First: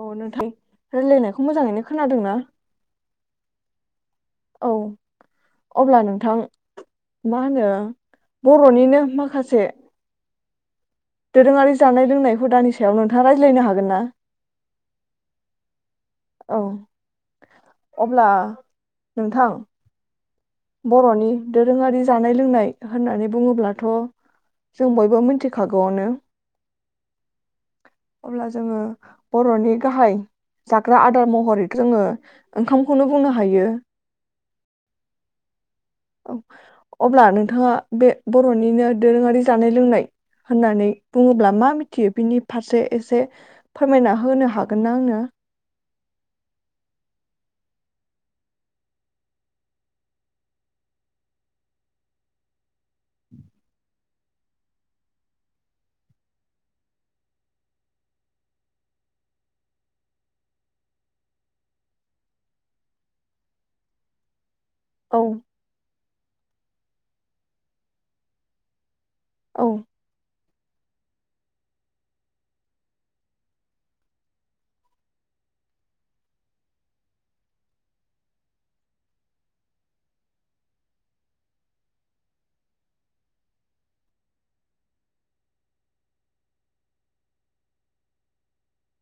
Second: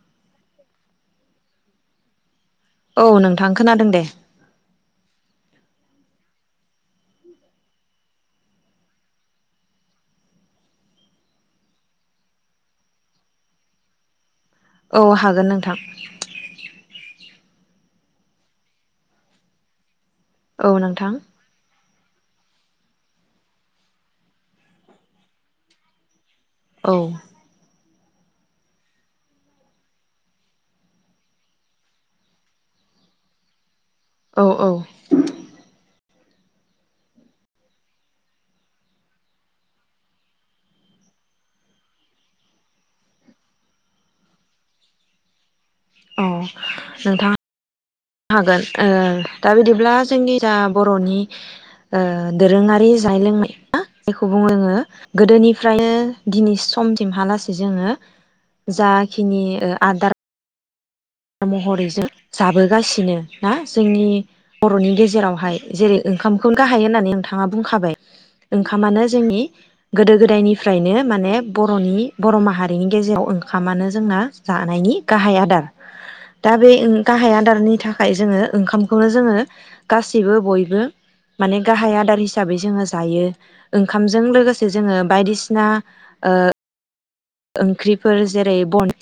अ नोंथां रायलायनायखौ मोजाङैनो खोनादोंना औ नोंथां खोनादों दे औ अब्ला नोंथां मा होनो बर'निनो माखासे दोरोङारि जानाय लोंनाय हुदानि सायाव नोंथाङा रायज्लायनो हागोन ना? औ हागोन नोंथां औ अब्ला नोंथां औ नोंथां बर'नि दोरोङारि जानाय लोंनाय होननानै बुङोब्लाथ' जों बयबो मिथिखागौआवनो औ अब्ला जोङो बर'नि गाहाय जाग्रा आदार महरै जोङो ओंखामखौनो बुंनो हायो औ औ औ अब्ला नोंथाङा बे बर'निनो दोरोङारि जानाय लोंनाय होननानै बुङोब्ला मा मिथियो बिनि फारसे एसे फोरमायना होनो हागोन ना आंनो अह नोंथाङा नो हागोन ओ दा बिदिब्ला जोंनि जा बर'नि ओ दोरोङारि जानाय लोंनाय जायखौ बुङो गोदोनिफ्रायनो दिनै समसिमहालासेै जोङो जाखिनि ओ आदार महरैजों जाबोगासिनो ना जोंनि बर'नि औ गेजेरावहाय जेरै ओंखामखौनो गाहाय होननानै नोंथाङा बुंखाबाय ओंखामानो जोंनि औ गोदो गोदायनि फ्रायनो माने बर'नि बर' माहारिनि गेजेराव ओंखामानो जोंना जानायनि गाहाय आदार दा बे गाहाय आदारनि थाखाय जोङो ओंखामखौनो जोङो गासैबो बयबो माने गाहाय आदार हिसाबै जोङो जायो ओंखामजों लोगोसे जोङो बायदिसिना ओंख्रिफोर जेरै बन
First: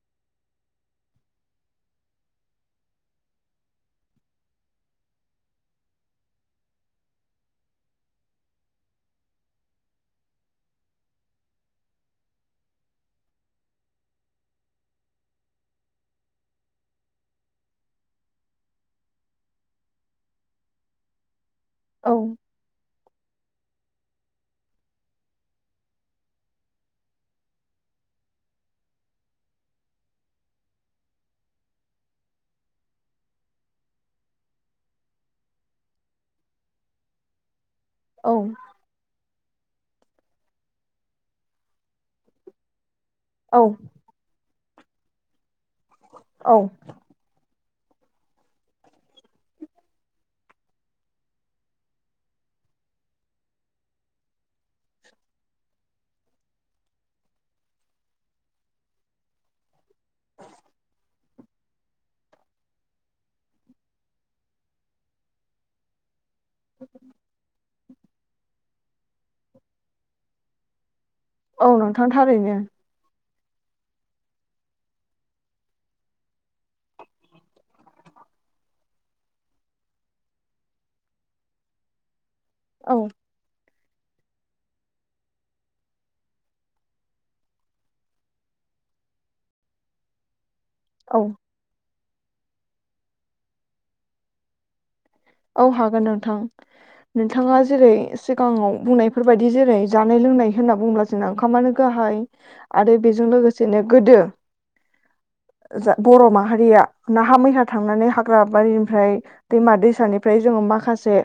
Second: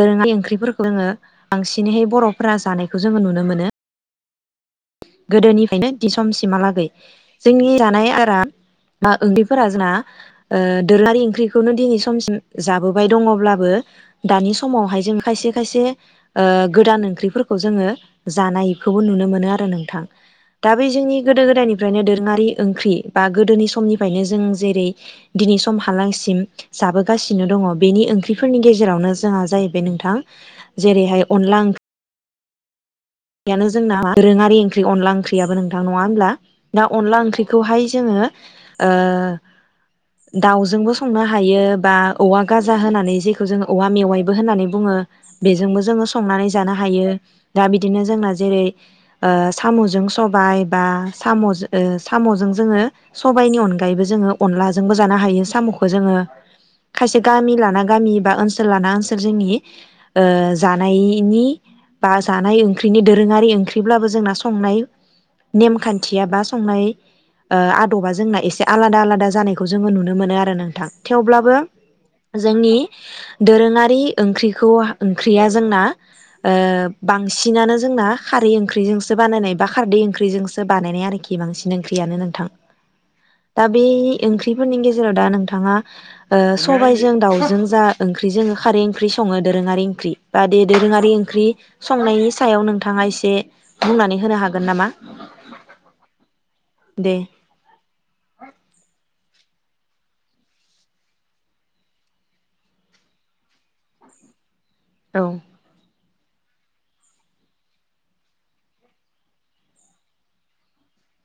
दोरोङारि ओंख्रिफोरखौ जोङो बांसिनैहाय बर'फोरा जानायखौ जोङो नुनो मोनो गोदोनिफ्रायनो दिन समसिमहालागै जोंनि जानाय आरो ओंन्दैफोरा जोंना दोरलारि ओंख्रिखौनो दिनै समसिम जाबोबाय दङब्लाबो दानि समावहाय जों खायसे खायसे गोदान ओंख्रिफोरखौ जोङो जानायखौबो नुनो मोनो आरो नोंथां दा बे जोंनि गोदो गोदायनि ओमफ्रायनो औ दोरोङारि ओंख्रि बा गोदोनि समनिफ्रायनो जों जेरै दिनै समालासिम बेनो जोंना दोरोङारि ओंख्रि अनला ओंख्रियाबो नोंथां नङा होनब्ला दा अनला ओंख्रि खौहाय जोङो औ ओ दाउजोंबो संनो हायो बा औवा गाजा होनानै जेखौ औ जोङो औवा मेवाइबो होननानै बुङो। बेजोंबो जोङो संनानै औ जानो हायो। दा बि दिनो जोंना जेरै ओ साम'जों सबाय बा साम' जो ओ साम'जों जोङो सबायनि अनगायैबो जोङो अनलाजोंबो जानो हायो साम'खौ जोङो खायसे गामि लाना गामि बा ओनसोल लाना ओनसोल जोंनि ओ जानायनि बा जानाय ओं ख्रिनि दोरोङारि ओंख्रि ब्लाबो जोंना संनाय नेमखान्थिया बा संनाय ओ आद थ'बा जोंना एसे आलादा आलादा जानायखौ जोङो नुनो मोनो आरो नोंथां। थेवब्लाबो औ नोंथां थारैनो जोंनि दोरोङारि ओंख्रिखौ हा ओंख्रिया जोंना ओ बांसि सिनानो जोंना खारै ओंख्रिजोंसो बानायनाय बा खारदै ओंख्रिजोंसो बानायनाय आरोखि बांसिन ओंख्रियानो नोंथां। औ दा बे ओंख्रिफोरनि गेजेराव दा नोंथाङा ओ सबायजों दाउजों जा ओंख्रिजों खारै ओंख्रि सङो दोरोङारि ओंख्रि बा बे दोरोङारि औ ओंख्रि संनायनि सायाव नोंथाङा एसे बुंनानै होनो हागोन नामा? औ हागोन नोंथां दे नोंथाङा जेरै सिगाङाव बुंनायफोर फोरबायदि जेरै जानाय लोंनाय होनना बुंब्ला जोंना ओंखामानो गाहाय आरो बेजों लोगोसेनो गोदो औ जा बर' माहारिया नाहा मैहा थांनानै हाग्रा बारिनिफ्राय दैमा दैसानि फ्राय जोङो माखासे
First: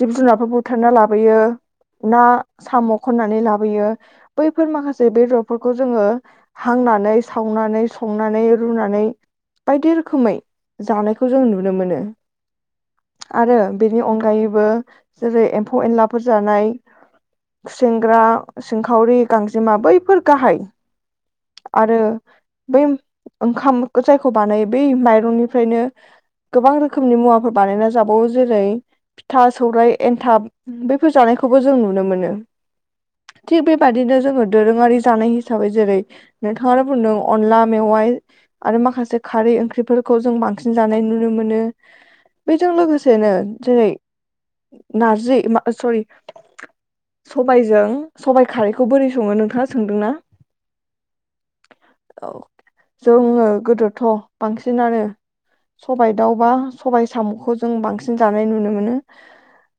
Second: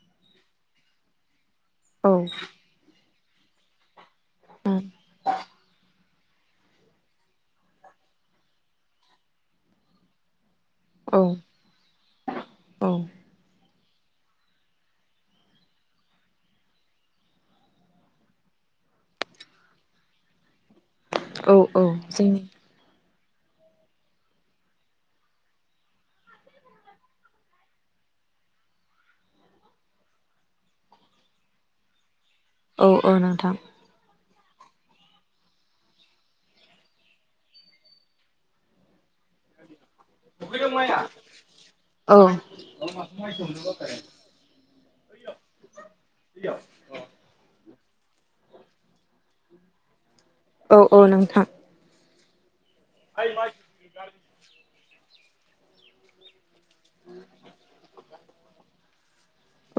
जिब-जुनारफोर बुथारना लाबोयो। औ ना, साम' खननानै लाबोयो। बैफोर औ माखासे बेदरफोरखौ जोङो हांनानै सावनानै संनानै रुनानै बायदि रोखोमै औ जानायखौ जों नुनो मोनो। औ आरो बेनि अनगायैबो जेरै एम्फौ-एनलाफोर जानाय खुसेंग्रा, सिंखावरि, गांजेमा बैफोर गाहाय औ आरो जोंनि बै ओंखाम जायखौ बानायो बै माइरंनिफ्रायनो गोबां रोखोमनि मुवाफोर बानायना जाबावो जेरै- फिथा, सौरायाय, एन्थाब बैफोर जानायखौबो जों नुनो मोनो। औ औ नोंथां थिग बे बादिनो जोंङो दोरोङारि जानाय हिसाबै जेरै नोंथाङानो बुंदों अनला मेवाइ आरो माखासे खारै ओंख्रिफोर खौ जों बांसिन जानाय नुनो मोनो औ बै लोगोसेनो जेरै नारजि ओ मा स'रि सबाय जों सबाय खारैखौ बोरै सङो नोंथाङा सोंदों ना। औ औ नोंथां औ जोङो गोदोथ' बांसिन नानो सबाइ दाउबा सबाय साम' जों बांसिन जानाय नुनो मोनो।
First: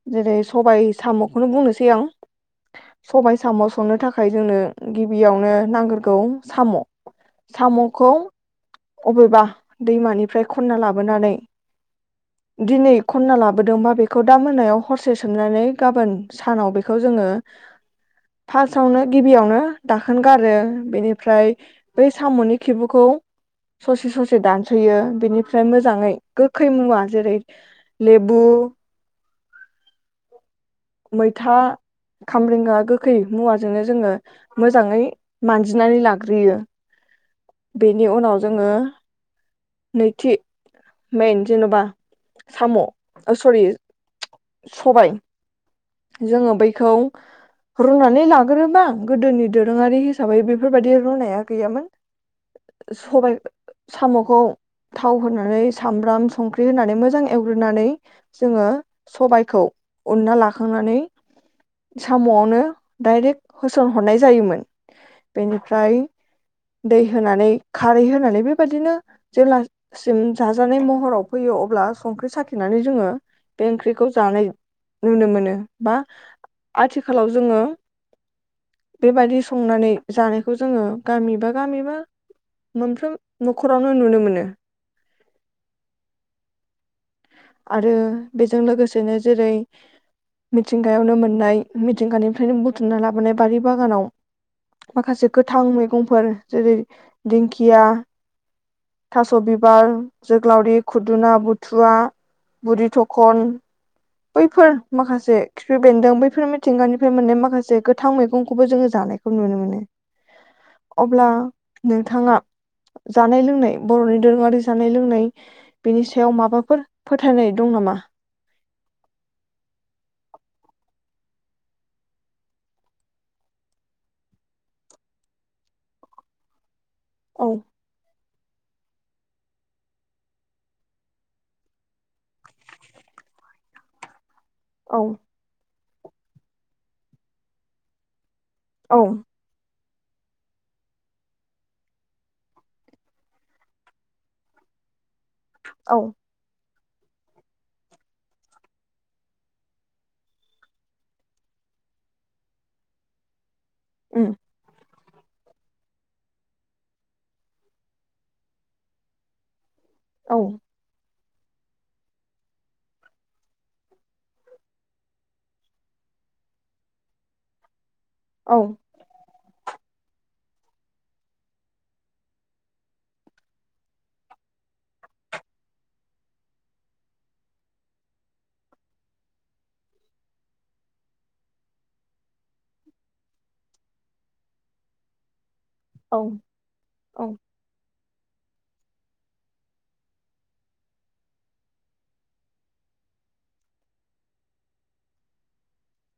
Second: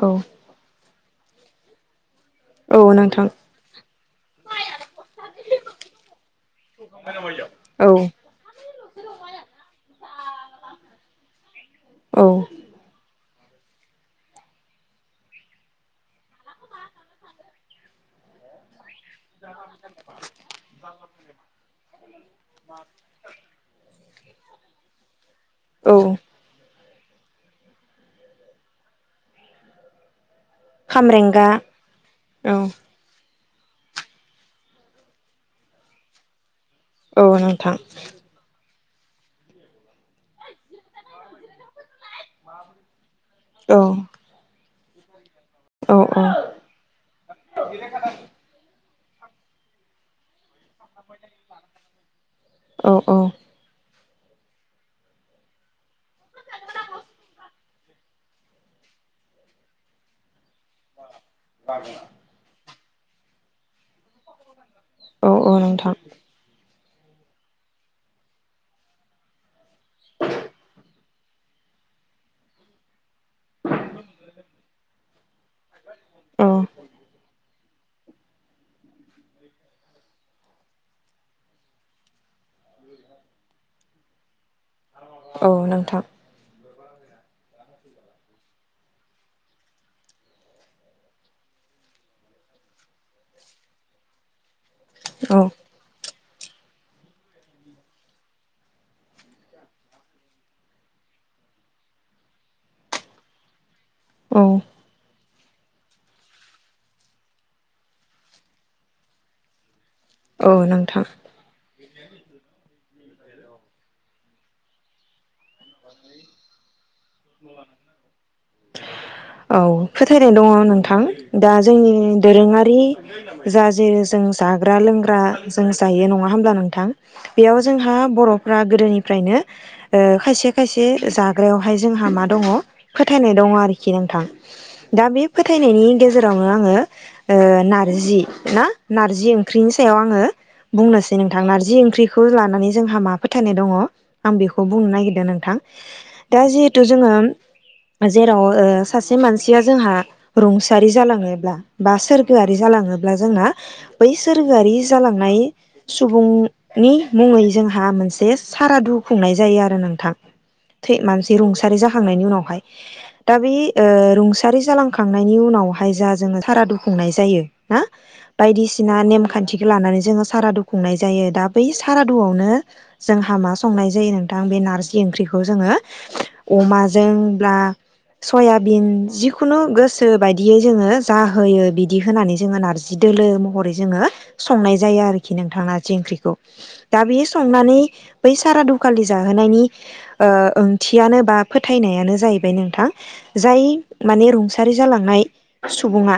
औ जेरै सबाय साम'खौनो बुंनोसै आं औ नोंथां सबाय साम' संनो थाखाय जोंनो गिबियावनो नांग्रोगौ साम' औ साम'खौ अबेबा दैमानिफ्राय खनना लाबोनानै औ दिनै खन खनना लाबोदोंबा बेखौ दा मोनायाव हरसे सोमनानै गाबोन सानाव बेखौ जोङो फा सावनो गिबियावनो दाखोन गारो बेनिफ्राय बै साम'नि खिबुखौ ससे ससे दानस'यो बेनिफ्राय औ मोजाङै गोखै मुवा जेरै लेबु। खामरेंगा मैथा, औ खामब्रेेंगा गोखै। मुवाजोंनो जोङो मोजाङै मानजिनानै लाग्रोयो। औ नोंथां। ओ नैथि मेन जेन'बा साम' अ स'रि औ सबाय। औ जोङो बैखौ रुनानै लाग्रोबा। गोदोनि दोरोङारि हिसाबै बे बेफोरबायदि रुनाया गैयामोन। औ औ सबाइ साम'खौ थाव होनानै सामब्राम संख्रि होनानै मोजां एवग्रोनानै जोङो सबायखौ उनना लाखांनानै साम'आवनो डायरेक्ट होसनहरनाय जायोमोन। औ औ बेनिफ्राय नोंथां। दै होनानै खारै हो होनानै बेबायदिनो जेब्लासिम जाजानाय महराव फैयो अब्ला संख्रि साखिनानै जोङो बे ओंख्रिखौ जानाय नुनो मोनो। बा औ आथिखालाव जोङो बेबायदि संनानै जानायखौ जोङो गामिबा गामिबा मोनफ्रोम न'खरावनो नुनो मोनो। औ नोंथां आरो बेजों लोगोसेनो जेरै मिथिंगायावनो मोननाय मिथिंगानिफ्रायनो बुथुमना लाबोनाय बारि बागानाव माखासे औ गोथां मैगंफोर। जेरै दिंखिया थास' बिबार जोग्लावरि खुदुना बुथुवा बुरि थखन औ बैफोर माखासे खिफि बेन्दों बैफोर मिथिंगानिफ्राय मोननाय माखासे गोथां मैगंखौबो जोङो जानायखौ नुनो मोनो। औ नोंथां अब्ला नोंथाङा जानाय लोंनाय बर'नि दोरोङारि जानाय लोंनाय। बेनि सायाव माबाफोर फोथायनाय दं नामा? औ फोथायनाय दङ नोंथां दा जोंनि दोरोङारि जा जेरै जों जाग्रा लोंग्रा जों जायो नङा होमब्ला नोंथां औ बेयाव जोंहा बर' गोदोनिफ्रायनो ओ खायसे खायसे जाग्रायावहाय जोंहा मा दङ फोथायनाय दङ आरोखि नोंथां औ दा बे फोथायनायनि गेजेरावनो आङो ओ नारजि ना औ नारजि ओंख्रि सायाव आङो बुंनोसै नोंथां नारजि ओंख्रिखौ लानानै जोंहा मा फोथायनाय दङ आं बेखौ बुंनो नागिरदों थां औ दा जि थु जोङो जेराव ओ सासे मानसिया जोंहा रुंसारि जालाङोब्ला बा सोरगोआरि जालाङोब्ला जोंना उम बैसोर गारि जालांनाय सुबुंनि मुङै जोंहा मोनसे सारादु खुंनाय जायो आरो नोंथां औ थै मानसि रुंसारि जाखांनायनि उनावहाय दा बे ओ रुंसारि जालांखांनायनि उनावहाय जा जोङो सारादु खुंनाय जायो ना औ बायदिसिना नेमखान्थि लानानै जोङो सारादु खुंनाय जायो दा बै सारादुआवनो जोंहा मा संनाय जायो नोंथां बे नारजि ओंख्रिखौ खौ जोङो अमाजों ब्ला सयाबिन जिखुनु गोसो बादियै जोङो जाहोयो बिदि होनानै जोङो नारजि दोलो महरै जोङो संनाय जायो आरोखि नोंथां जि औ ओंख्रिखौ दा बेयो औ संनानै बै सारादुखालि जाहोनायनि ओ ओंथियानो बा फोथायनायानो जाहैबाय नोंथां जाय माने रुंसारि जालांनाय सुबुङा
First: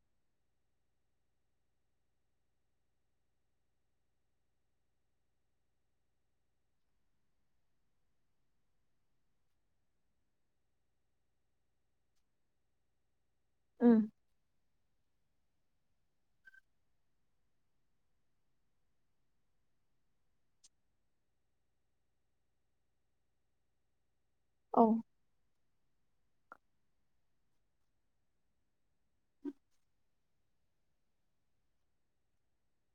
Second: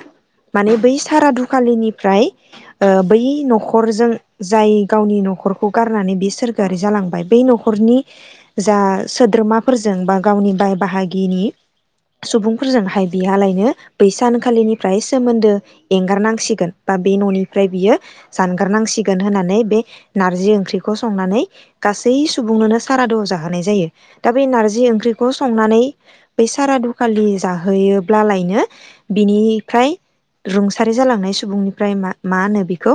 माने बै सारादुखालिनिफ्राय ओ बै न'खरजों जाय गावनि न'खरखौ गारनानै बे सोरगोआरि जालांबाय बै न'खरनि जा सोद्रोमाफोरजों बा गावनि बाय बाहागिनि सुबुंफोरजोंहाय बिहालायनो उम बैसानखालिनिफ्राय सोमोन्दो एंगारनांसिगोन बा बे न'निफ्राय बियो जानगारनांसिगोन होननानै बे नारजि ओंख्रिखौ संनानै गासै सुबुंनोनो सारादुआव जा होनाय जायो दा बे औ नारजि ओंख्रिखौ संनानै बै सारादुखालि जाहोयोब्लालायनो बिनिफ्राय रुंसारि जालांनाय सुबुंनिफ्राय मा होनो बेखौ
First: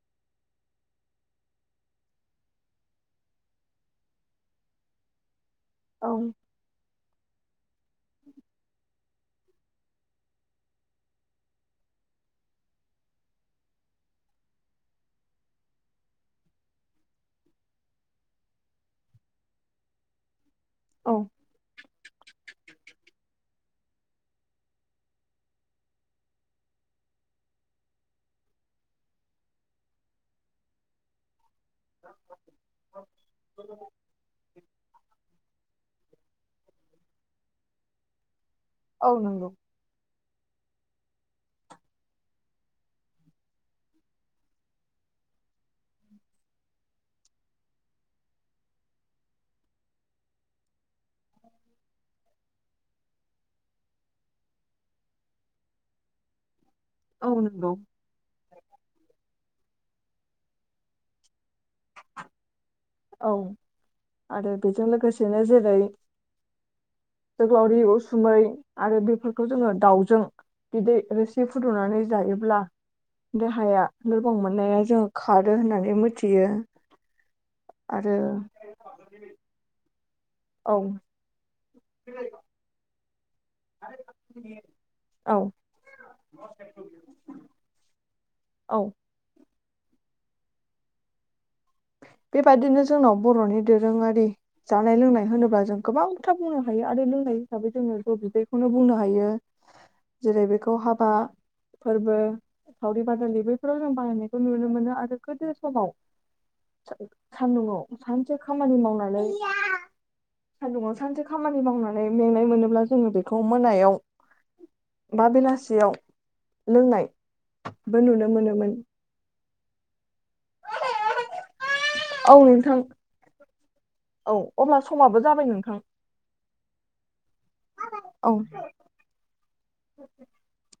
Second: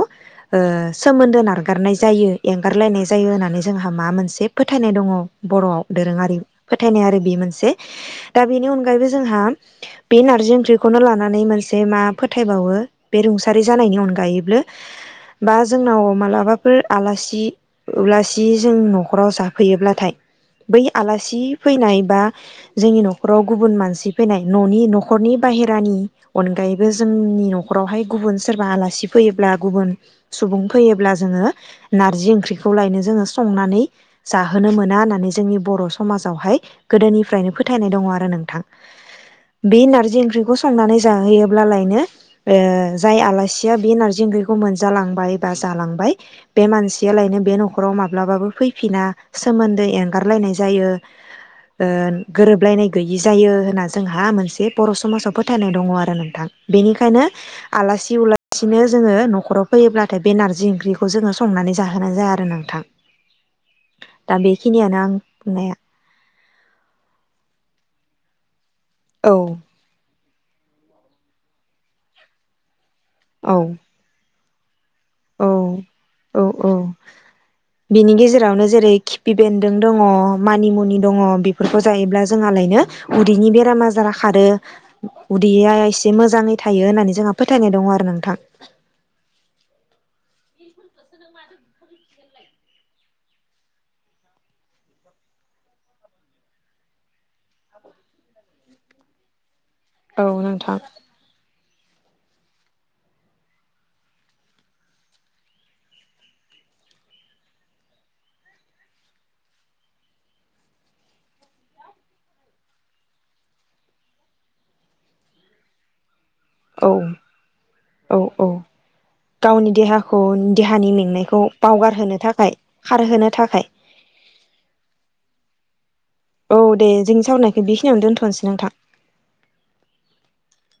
सोमोन्दो नारगारनाय जायो एंगारलायनाय जायो होननानै जोंहा मा मोनसे फोथायनाय दङ बर'आव औ दोरोङारि फोथायनाय आरो बे मोनसे दा बेनि अनगायैबो जोंहा बे नारजि ओंख्रिखौनो लानानै मोनसे मा फोथायबावो बे रुंसारि जानायनि अनगायैबो बा जोंनाव मालाबाफोर आलासि उलासि जों न'खराव जाफैयोब्लाथाय बै औ आलासि फैनाय बा जोंनि न'खराव गुबुन मानसि फैनाय न'नि न'खरनि बाहेरानि अनगायैबो जोंनि न'खरावहाय गुबुन सोरबा आलासि फैयोब्ला गुबुन सुबुं फैयोब्ला जोङो नारजि ओंख्रिखौ लायनो जोङो संनानै जाहोनो मोना होननानै ोंनि बर' समाजावहाय गोदोनिफ्रायनो फोथायनाय दङ आरो नोंथां औ नंगौ बे नारजि ओंख्रि खौ संनानै जाहैयोब्लालायनो जाय आलासिया बे नार्जि ओंख्रिखौ मोनजालांबाय बा जालांबाय बे मानसियालायनो बे न'खराव माब्लाबाबो फैफिना सोमोन्दो नागारलायनाय जायो गोरोबलायनाय गैयि जायो होनना जोंहा मोनसे बर' समाजाव फोथायनाय दङ' आरो नोंथां। बेनिखायनो औ नंगौ आलासि उलासिनो जोङो न'खराव फैयोब्लाथाय बे नार्जि ओंख्रिखौ जोङो संनानै जाहोनाय जाया आरो नोंथां। औ दा आरो बेजों बेखिनियानो लोगो आं सेनो जेरै बुंनाया जोगलावरि, उसुमै आरो औ बेफोरखौ जोङो दाउजों बिदै रोसि फुदुंनानै जायोब्ला औ देहाया द [unintelligible] मोननाया जों औ खारो होननानै औ मोथियो। औ बिनि गेजेरावनो जेरै किपि बेन्दों दं दङ' औ मानिमुनि दङ' बेफोरखौ जायोब्ला जोंहालायनो उदैनि बेराम आजारा खारो। औ उदैया इ से मोजाङै थायो होननानै जोंहा फोथायनाय दङ' आरो नोंथां। औ बेबायदिनो जोंनाव बर'नि दोरोङारि जानाय लोंनाय होनोब्ला जों गोबांथार बुंनो हायो आरो लोंनाय हिसाबै जोङो जौ बिदैखौनो बुंनो हायो। औ जेरै बेखौ नोंथां हाबा फोर्बो, सावरि बादालि बैफोराव जों बाहायनायखौ नुनो मोनो। आरो गोदो समाव सान्दुङाव सानसे खामानि मावनानै सान्दुङाव सानसे खामानि मावनानै मेंनाय मोनोब्ला जोङो बेखौ मोनायाव बा बेलासियाव औ लोंनायबो औ नुनो औ मोनोमोन गावनि देहाखौ देहानि मेंनायखौ बावगारहोनो औ थाखाय नोंथां खारहोनो थाखाय औ अब्ला समाबो जाबाय नोंथां। औ दे जोंनि सावरायनायखौ बेखिनियावनो औ दोन्थ'नसै नोंथां। [inaudible]